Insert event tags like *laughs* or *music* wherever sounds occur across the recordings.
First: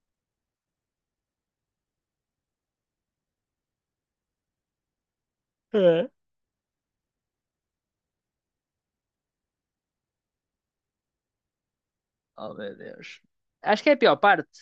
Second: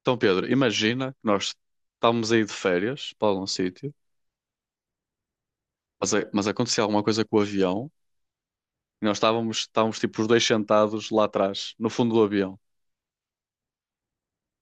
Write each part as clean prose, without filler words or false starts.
Então, Pedro, imagina que nós estávamos aí de férias para algum sítio, É. mas acontecia alguma coisa com o avião e nós estávamos tipo os dois sentados lá atrás, no fundo do Oh, avião. meu Deus. Acho que é a pior parte.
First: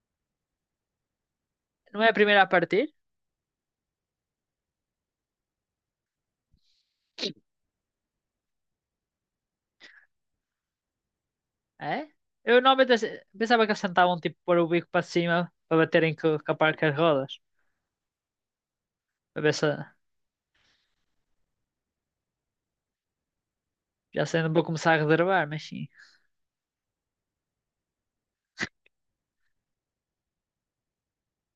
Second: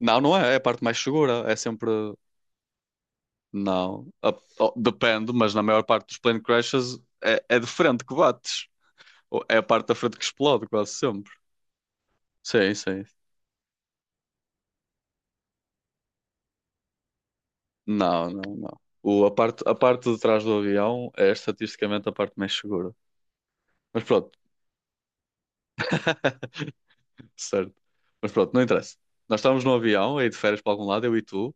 Não, não é a parte mais segura, é sempre. Não é a primeira a partir? Não, oh, depende, mas na maior parte dos plane crashes é de frente que bates, ou é a parte da frente que explode quase sempre. É? Eu Sim, normalmente sim. Pensava que eles tentavam tipo pôr o bico para cima para baterem com a parte das rodas. Não, não, não. O, a Para ver parte, se a parte de trás do avião é estatisticamente a parte mais segura. Mas já pronto. sei, não vou começar a reservar, mas sim. *laughs* Certo. Mas pronto, não interessa. Nós estávamos no avião, aí de férias para algum lado, eu e tu,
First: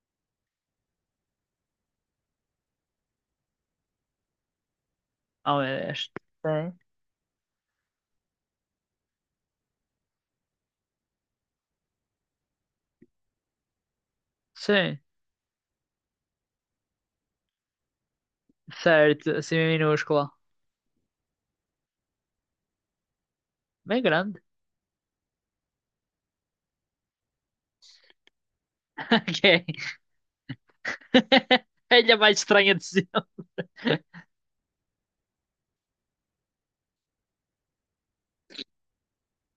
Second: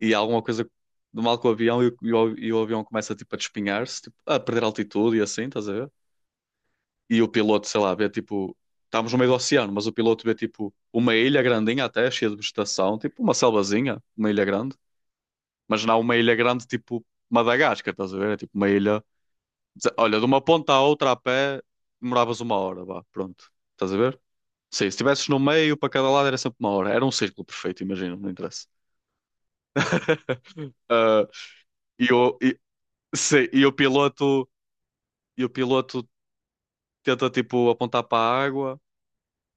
e há alguma coisa de mal com o avião e o avião começa tipo a despinhar-se, tipo, a perder altitude e assim, Oh, estás a meu ver? Deus. Sim. E o piloto, sei lá, vê tipo. Estávamos no meio do oceano, mas o piloto vê tipo uma ilha grandinha até, cheia de vegetação, tipo uma selvazinha, uma ilha grande, Sim, mas não uma ilha grande tipo Madagascar, estás a ver? É tipo uma ilha. certo. Assim Olha, de minúscula. uma ponta à outra a pé demoravas uma hora, vá, pronto, estás a Bem ver? grande. Sim, se estivesses no meio, para cada lado era sempre uma hora. Era um círculo perfeito, imagino, não interessa. *laughs* Ok. Ah, *laughs* e, É a o, mais e, estranha de sempre. sim, e o *laughs* piloto, e o piloto tenta tipo apontar para a água.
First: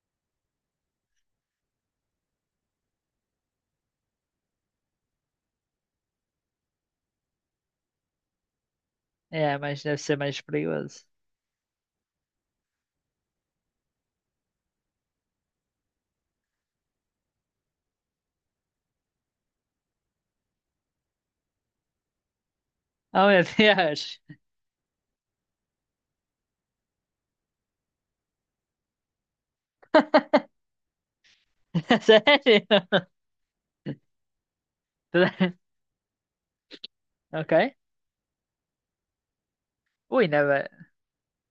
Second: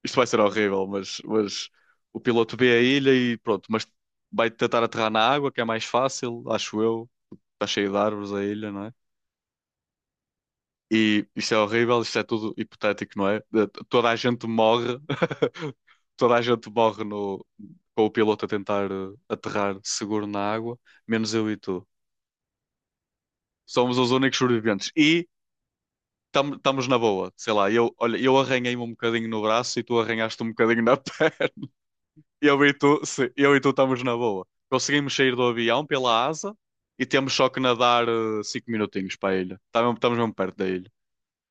Isto vai ser horrível, mas o piloto vê a ilha e pronto, mas vai tentar aterrar na água, que é mais fácil, acho eu. Está cheio de árvores a ilha, não é? É, mas deve ser mais perigoso. E isto é horrível, isto é tudo hipotético, não é? Toda a gente morre, *laughs* toda a gente morre no, com o piloto a tentar aterrar seguro na água, menos eu e tu. Oh, meu Somos os Deus! únicos sobreviventes e estamos na boa. Sei lá, olha, eu arranhei-me um bocadinho no braço e tu arranhaste um bocadinho na *laughs* perna. *laughs* Eu Sério? e tu, sim, eu e tu estamos na boa. Conseguimos sair do *laughs* avião pela asa e temos só Ok. que nadar 5 minutinhos para a ilha. Estamos Ui, mesmo não. perto da ilha.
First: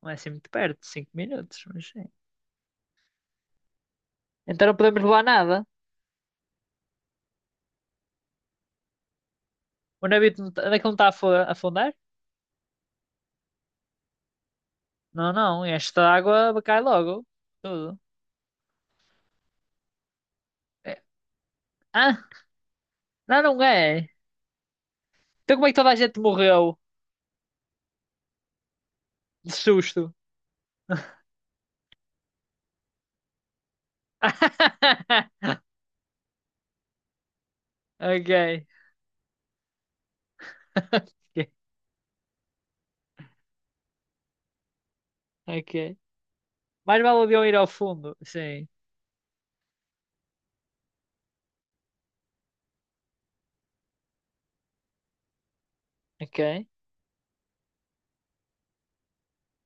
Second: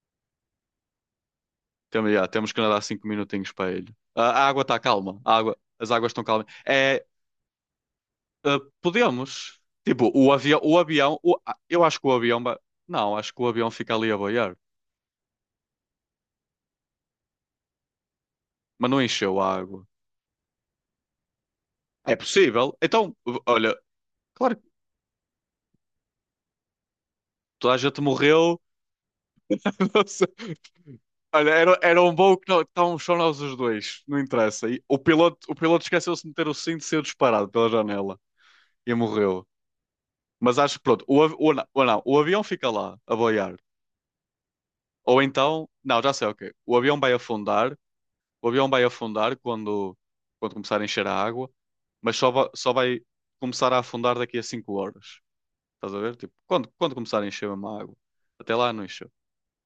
Não é assim muito perto, 5 minutos, mas sim. Temos que nadar cinco minutinhos para ele. A água Então não está podemos calma. levar A água, nada. as águas estão calmas. É, podemos. O Tipo, o navio não avião. Onde O é que não está a avião a eu afundar? acho que o avião. Não, acho que o avião fica ali a boiar. Não, não, esta água cai logo. Tudo. Mas não encheu a água. É. É Ah, possível. Então, não, não olha, é. claro que Então como é que toda a gente morreu toda a gente morreu. de *laughs* Não susto? sei. Olha, era um voo que não, estávamos só nós os dois. Não interessa. E o *laughs* piloto, o piloto esqueceu-se de meter o cinto e saiu disparado pela janela. Ok. E morreu. Mas acho que pronto. O, av- Ok. o, não, o não, o avião fica lá a boiar. Ou então, Ok. não, já sei, ok. O avião Mais vai vale o avião ir ao afundar, fundo. o avião Sim. vai afundar quando, quando começar a encher a água, mas só vai começar a afundar daqui a 5 horas. Estás a ver? Tipo, Ok. quando começar a encher mesmo a água. Até lá não encheu.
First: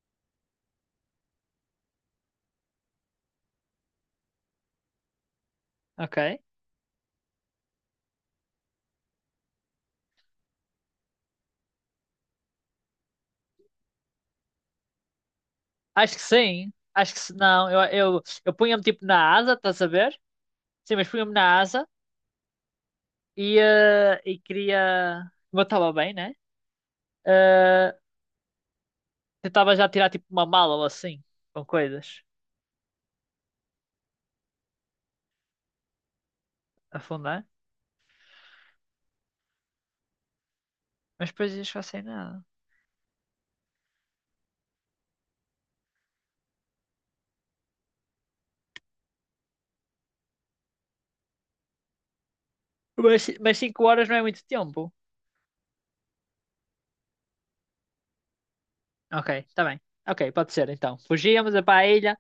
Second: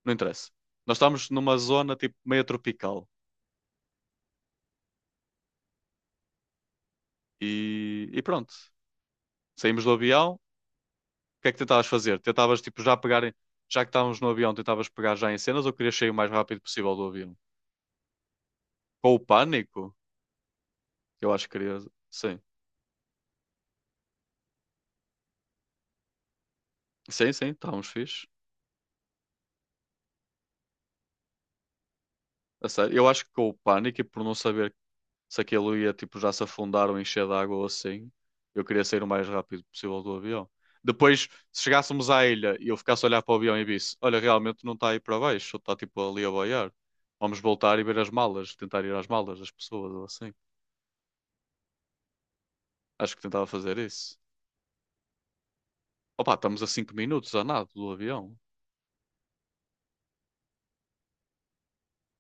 Não interessa. Nós estamos numa zona tipo meio tropical Ok. e pronto. Saímos do avião. O que é que tentavas fazer? Tentavas tipo já pegar, já que estávamos no avião, tentavas pegar já em cenas ou querias sair o Acho que mais rápido sim. possível do Acho que se avião? não. Eu punha-me tipo Com o na asa, estás pânico? a ver? Sim, mas punha-me Eu acho que na queria. asa. Sim. E queria. Como eu estava bem, né? Sim, sim, estávamos Eh, fixe. Tentava já tirar tipo uma mala ou assim, com coisas, A sério, eu acho que com o pânico e por não saber se aquilo ia tipo já se afundar ou encher de afundar. água ou assim, eu queria sair o mais rápido possível do avião. Depois, Mas depois se ia ficar sem chegássemos à nada. ilha e eu ficasse a olhar para o avião e visse, olha, realmente não está aí para baixo, está tipo ali a boiar. Vamos voltar e ver as malas, tentar ir às malas das pessoas ou assim. Acho que Mas, tentava mas fazer 5 horas não isso. é muito tempo. Opa, estamos a cinco minutos a nada do avião. Ok, está bem. Ok, pode ser então. Fugíamos para a ilha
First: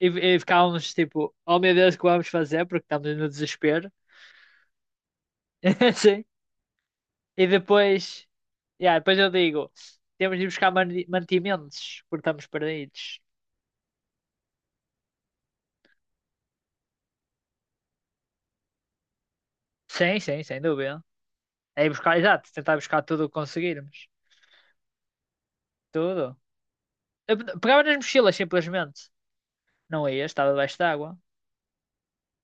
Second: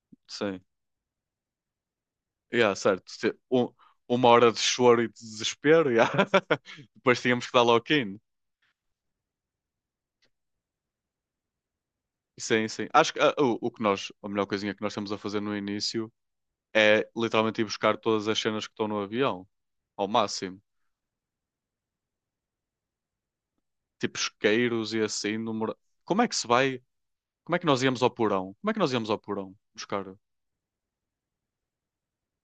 e Sim. ficávamos tipo, oh meu Deus, o que vamos fazer? Yeah, Porque certo. estamos no Se- Um, desespero. uma hora de choro e de desespero, *laughs* yeah. Sim. *laughs* Depois E tínhamos que dar lock-in. depois. Yeah, depois eu digo, temos de ir buscar mantimentos, porque estamos Sim, sim. Acho que perdidos. A melhor coisinha que nós estamos a fazer no início é literalmente ir buscar todas as cenas que estão no avião, ao Sim, sim, sem máximo. dúvida. É ir buscar, exato, tentar buscar tudo o que conseguirmos. Tipo isqueiros e assim. Número... Como é que Tudo. se vai? Eu Como é que nós pegava nas íamos ao mochilas, porão? Como é que nós íamos simplesmente. ao porão buscar? Não ia, estava debaixo de água.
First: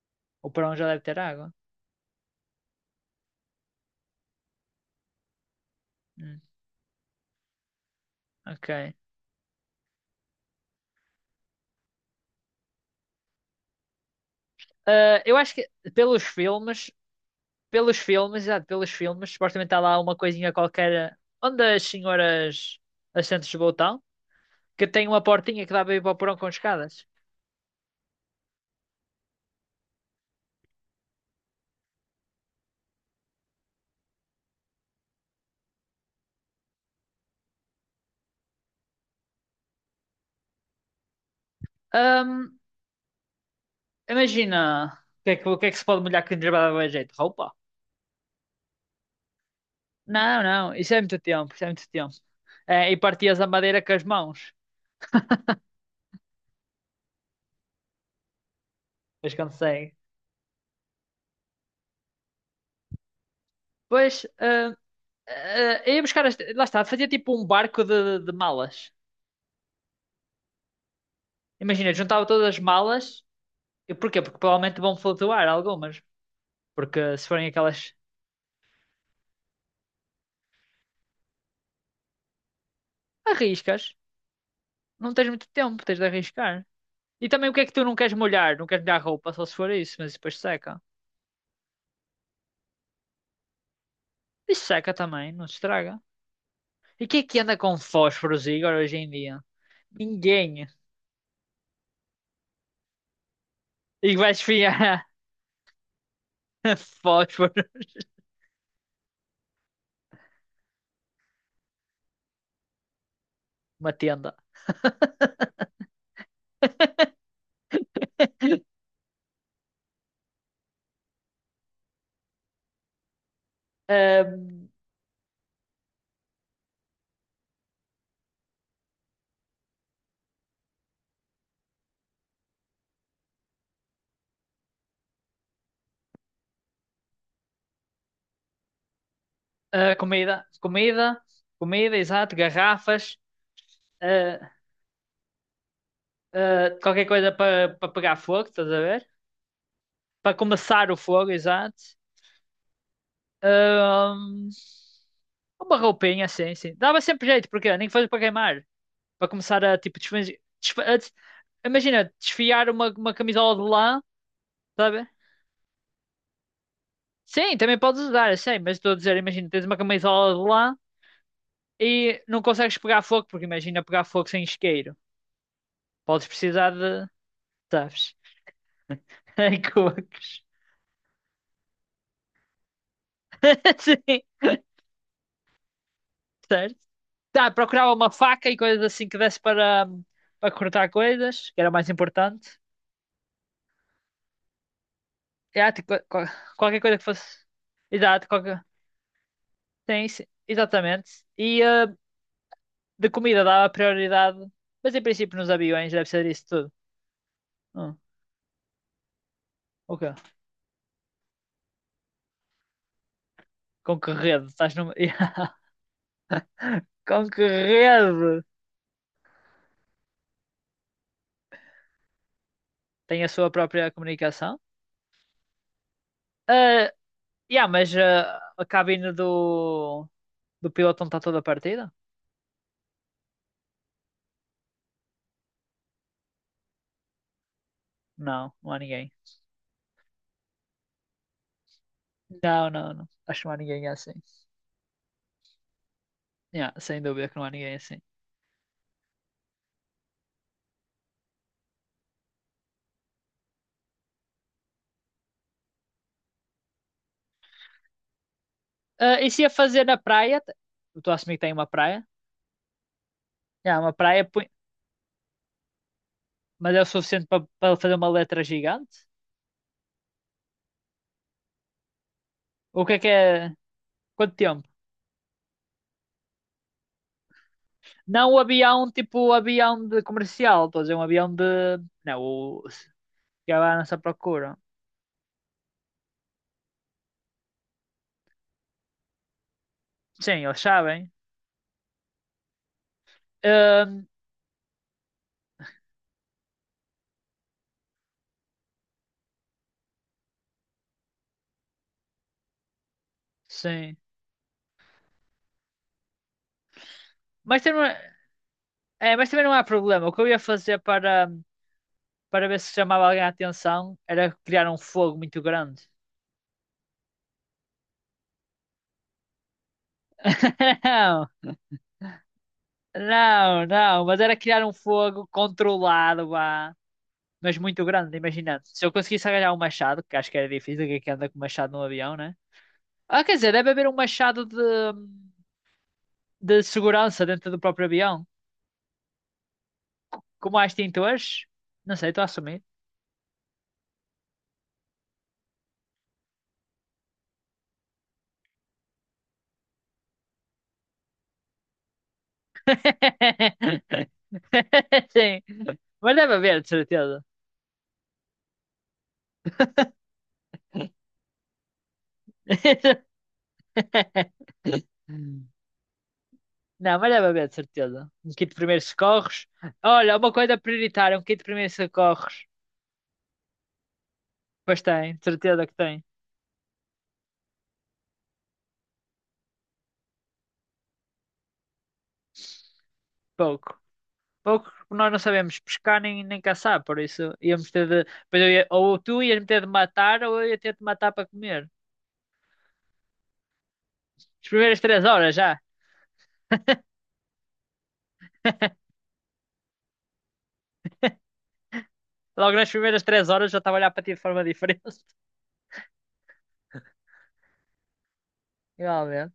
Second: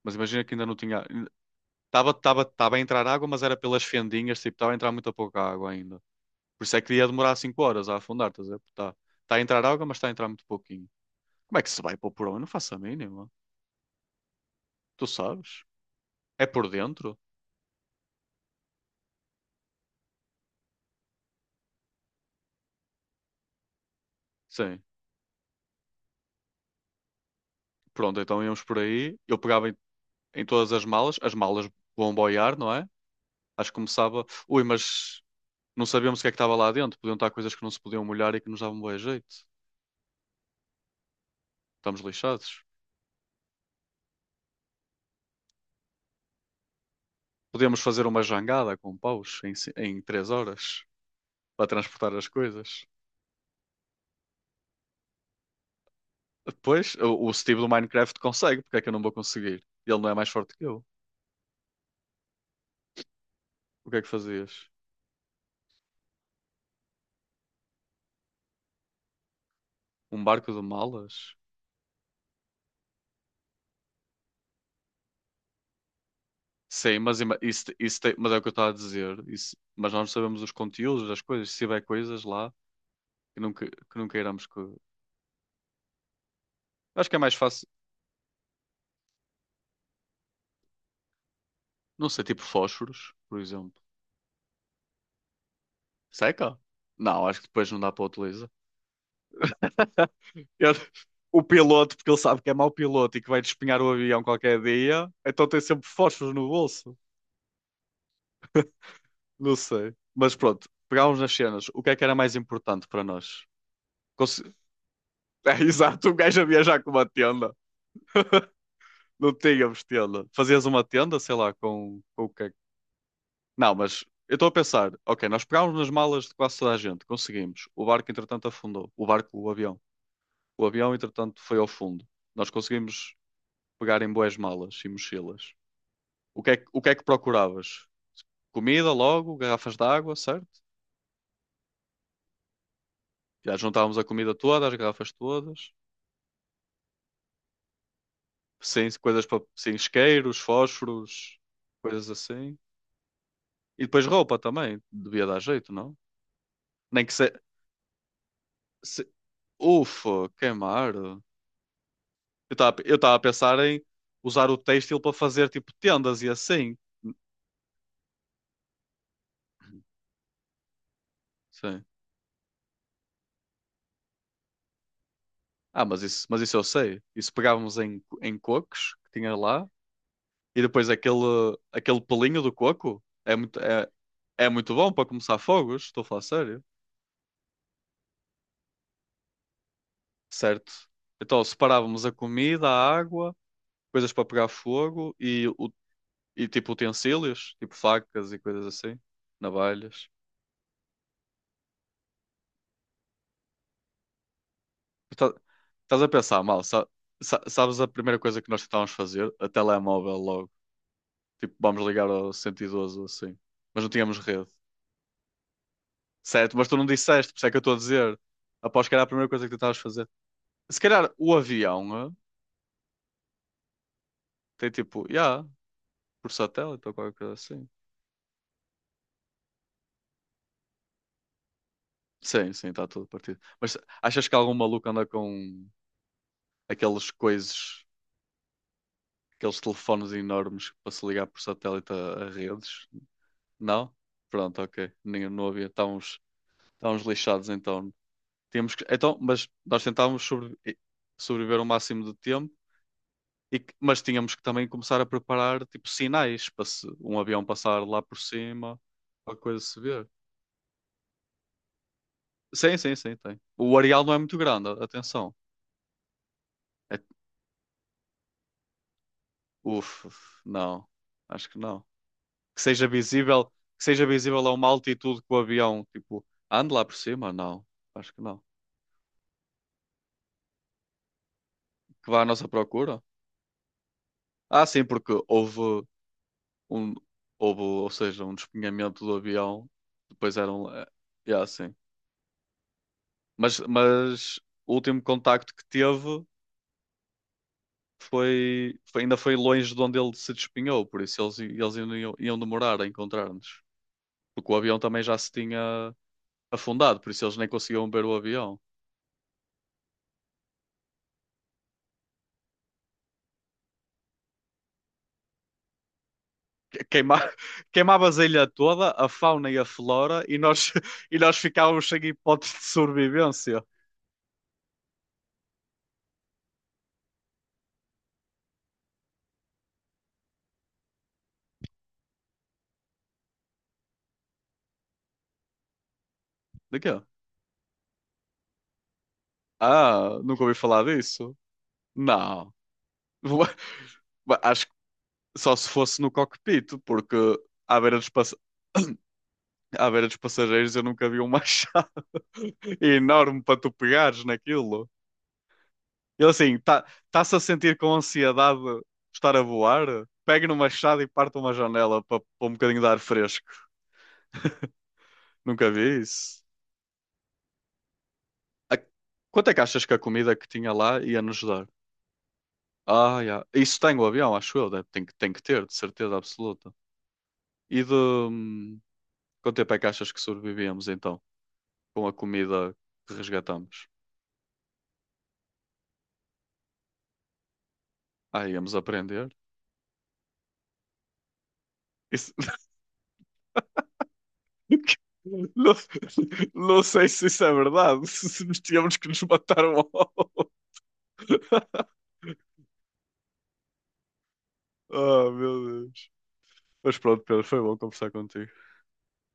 Mas imagina O que ainda não porão já tinha. deve ter água. Estava tava, tava tava a entrar água, mas era pelas fendinhas, tipo, estava a entrar muito pouca água ainda. Hum, Por isso é que ia demorar 5 horas a afundar, estás a ver? Está ok. tá tá a entrar água, mas está a entrar muito pouquinho. Como é que se vai para o porão? Eu não faço a mínima. Tu Ah, eu acho sabes? que pelos É por filmes, dentro? pelos filmes, exato, pelos filmes, supostamente está lá uma coisinha qualquer onde as senhoras assentos de botão, Sim. que tem uma portinha que dá para ir para o porão com escadas. Pronto, então íamos por aí. Eu pegava em todas as malas vão boiar, não é? Acho que começava. Ui, mas não sabíamos o que é que estava lá dentro. Podiam estar coisas que não se podiam molhar e que nos davam bom jeito. Estamos lixados. Ahm, Imagina, o que é que se pode molhar que nos vai dar jeito? Roupa? Podíamos fazer uma jangada com paus em três Não, não, horas isso é muito tempo, isso para é muito transportar tempo. as coisas. É, e partias a madeira com as mãos. Depois, o Steve do Minecraft consegue, porque é que eu não vou Pois conseguir? consegue. Ele não é mais forte que eu. O que é que Pois, fazias? hum, Ah, eu ia buscar, lá está, fazia tipo um barco de malas. Um barco de malas? Imagina, juntava todas as malas. E porquê? Porque provavelmente vão flutuar algumas. Sim, Porque mas, se ima- forem isso, aquelas isso tem- mas é o que eu estava a dizer. Isso, mas nós não sabemos os conteúdos das coisas. Se tiver coisas lá que não, que, arriscas, que não queiramos que. não tens muito tempo, tens de arriscar. Acho que é E mais também o que é fácil. que tu não queres molhar? Não queres molhar a roupa, só se for isso, mas depois seca. Não sei, tipo fósforos, por exemplo. E seca também, não se estraga. Seca? E quem é Não, que acho que anda depois com não dá para fósforos, utilizar. Igor, hoje em dia? *laughs* Ninguém. O piloto, porque ele sabe que é mau piloto e que vai despenhar o E avião vais qualquer esfriar dia, então tem sempre fósforos no bolso. *laughs* fósforo Não sei. Mas pronto, pegámos nas cenas. O que é que era mais importante para nós? uma tenda. Conse- *laughs* É exato, um gajo a viajar com uma tenda. Não tínhamos tenda. Fazias uma tenda, sei lá, com o que é que- Não, mas *laughs* eu estou a pensar, ok, nós pegámos nas malas de quase toda a gente, conseguimos. O barco, entretanto, afundou. O avião. O avião, entretanto, foi ao fundo. Nós conseguimos pegar em boas malas e mochilas. O que é que procuravas? Comida logo, garrafas de Ah, água, comida, certo? comida, comida, exato, garrafas, Já juntávamos a comida ah, toda, as garrafas todas. ah, qualquer coisa para pegar fogo, estás a Sim, ver? coisas para, sim, Para isqueiros, começar o fogo, fósforos, exato. coisas assim. E depois roupa Ahm, também, devia dar jeito, uma não? roupinha, sim, sim. Dava Nem que sempre se, jeito, porque nem que fosse para queimar, para começar a tipo ufa, desfazer. queimar. Eu Imagina, desfiar estava uma, eu uma estava a camisola pensar de em lã, usar o têxtil sabe? para fazer tipo tendas e assim. Sim, também podes usar, eu sei, mas estou a dizer, imagina, tens uma camisola de lã Sim. e não consegues pegar fogo, porque imagina pegar fogo sem isqueiro. Ah, mas isso, Podes mas isso eu precisar de, sei. Isso pegávamos em, sabes? em cocos que tinha Em lá cocos. e depois aquele pelinho do coco é muito, *laughs* é, Sim, é muito bom para começar fogos, estou a falar sério. certo. Tá, procurava uma faca e coisas assim que desse para Certo. cortar Então coisas, que era o mais separávamos a importante. comida, a água, coisas para pegar fogo e, o, É, tipo, e tipo qualquer coisa que fosse. utensílios, tipo Exato, facas e qualquer. coisas assim, Sim, navalhas. sim, exatamente. E de comida dava prioridade, mas em Tá- princípio nos aviões Estás a deve ser pensar isso mal, tudo. sabes a Hum, primeira coisa que nós tentávamos fazer? A ok. telemóvel logo. Tipo, vamos ligar ao 112 ou assim. Mas não Com que tínhamos rede? rede. Estás numa. *laughs* Yeah. Certo, mas tu não Com disseste, por isso que é que eu estou a dizer. rede? Após que era a primeira coisa que tentavas fazer. Se calhar o avião, Tem a sua própria comunicação. tem tipo, yeah, por satélite Ah, ou qualquer coisa assim. yeah, mas a cabine do piloto não está toda partida? Sim, sim, está tudo partido. Mas achas que algum maluco anda com aqueles coisas, Não, não há ninguém. aqueles telefones enormes para se ligar por satélite a Não, redes? não, não. Acho que não há ninguém Não? assim. Pronto, ok. Ninguém não havia. Estávamos. Yeah, sem Estávamos dúvida que não lixados há ninguém então. assim. Tínhamos que, então, mas nós tentávamos sobreviver o máximo de tempo, mas tínhamos que também começar a preparar tipo sinais para se um avião passar lá por cima, Ah, e a se ia coisa se fazer na ver. praia? Eu estou a assumir que tem uma praia. Sim, sim, sim, tem. O Yeah, uma areal não é praia, muito grande, atenção. mas é o É, suficiente para fazer uma letra gigante? uf, uf, não, acho que não. Que O seja que é que visível, é? que seja Quanto visível a uma tempo? altitude que o avião, tipo, ande lá por cima? Não, acho que Não o não. avião, tipo o avião de comercial. Estou a dizer um avião de. Que vá Não, à nossa o. procura? Que é à nossa procura. Ah, sim, porque houve. um, houve ou seja, um despenhamento do avião. Depois Sim, eles eram. Sabem. Yeah, sim. Mas, Ahm, mas o último contacto que teve ainda foi longe de onde ele se despenhou, por isso eles ainda iam demorar a encontrar-nos. sim. Porque o avião também já se tinha afundado, por isso eles nem Mas, conseguiam também ver o avião. é, mas também não há problema. O que eu ia fazer para ver se chamava alguém a atenção, era criar um fogo muito grande. Queima, *laughs* queimavas a ilha toda, a fauna e a flora, e nós, *laughs* *laughs* e nós Não, ficávamos sem hipótese de sobrevivência. não, não, mas era criar um fogo controlado, vá, mas muito grande, imagina. Se eu conseguisse agarrar um machado, que acho que era difícil, que é que anda com machado num avião, né? Ah, quer dizer, deve haver um machado de De quê? segurança dentro do próprio avião, Ah, nunca ouvi como há falar disso. extintores. Não sei, estou a Não. assumir. *laughs* Acho Só se fosse no cockpit, porque à beira dos, pass- à beira dos passageiros eu nunca vi um machado *laughs* enorme para tu *laughs* pegares naquilo. Sim, mas Ele deve assim, haver, de tá, certeza. tá-se a sentir com ansiedade de estar a voar? Pegue no machado e parte uma janela para um bocadinho de ar fresco. *laughs* Nunca vi isso. Não, mas deve haver, de certeza. Um kit de A- primeiros socorros. Quanto é que achas que a Olha, uma comida que coisa tinha lá prioritária, ia um kit nos de dar? primeiros socorros. Ah, já. Isso tem o avião, acho eu. Pois Tem que, tem, de tem que ter, certeza de que tem. certeza absoluta. E de... hum, Quanto tempo é que achas que sobrevivíamos então? Com a comida que Pouco. resgatamos? Pouco, porque nós não sabemos pescar nem caçar, por isso íamos ter de. Pois Ah, eu íamos ou tu aprender. ias me ter de matar, ou eu ia ter de matar para comer. Isso- As primeiras três *laughs* horas já. Não, não sei se isso é verdade, *laughs* se nos tínhamos que nos matar um ao outro. *laughs* Logo nas primeiras 3 horas já estava a olhar para ti de forma diferente. *laughs* Ah, meu Deus. Mas pronto, Pedro, foi bom conversar contigo. Igualmente.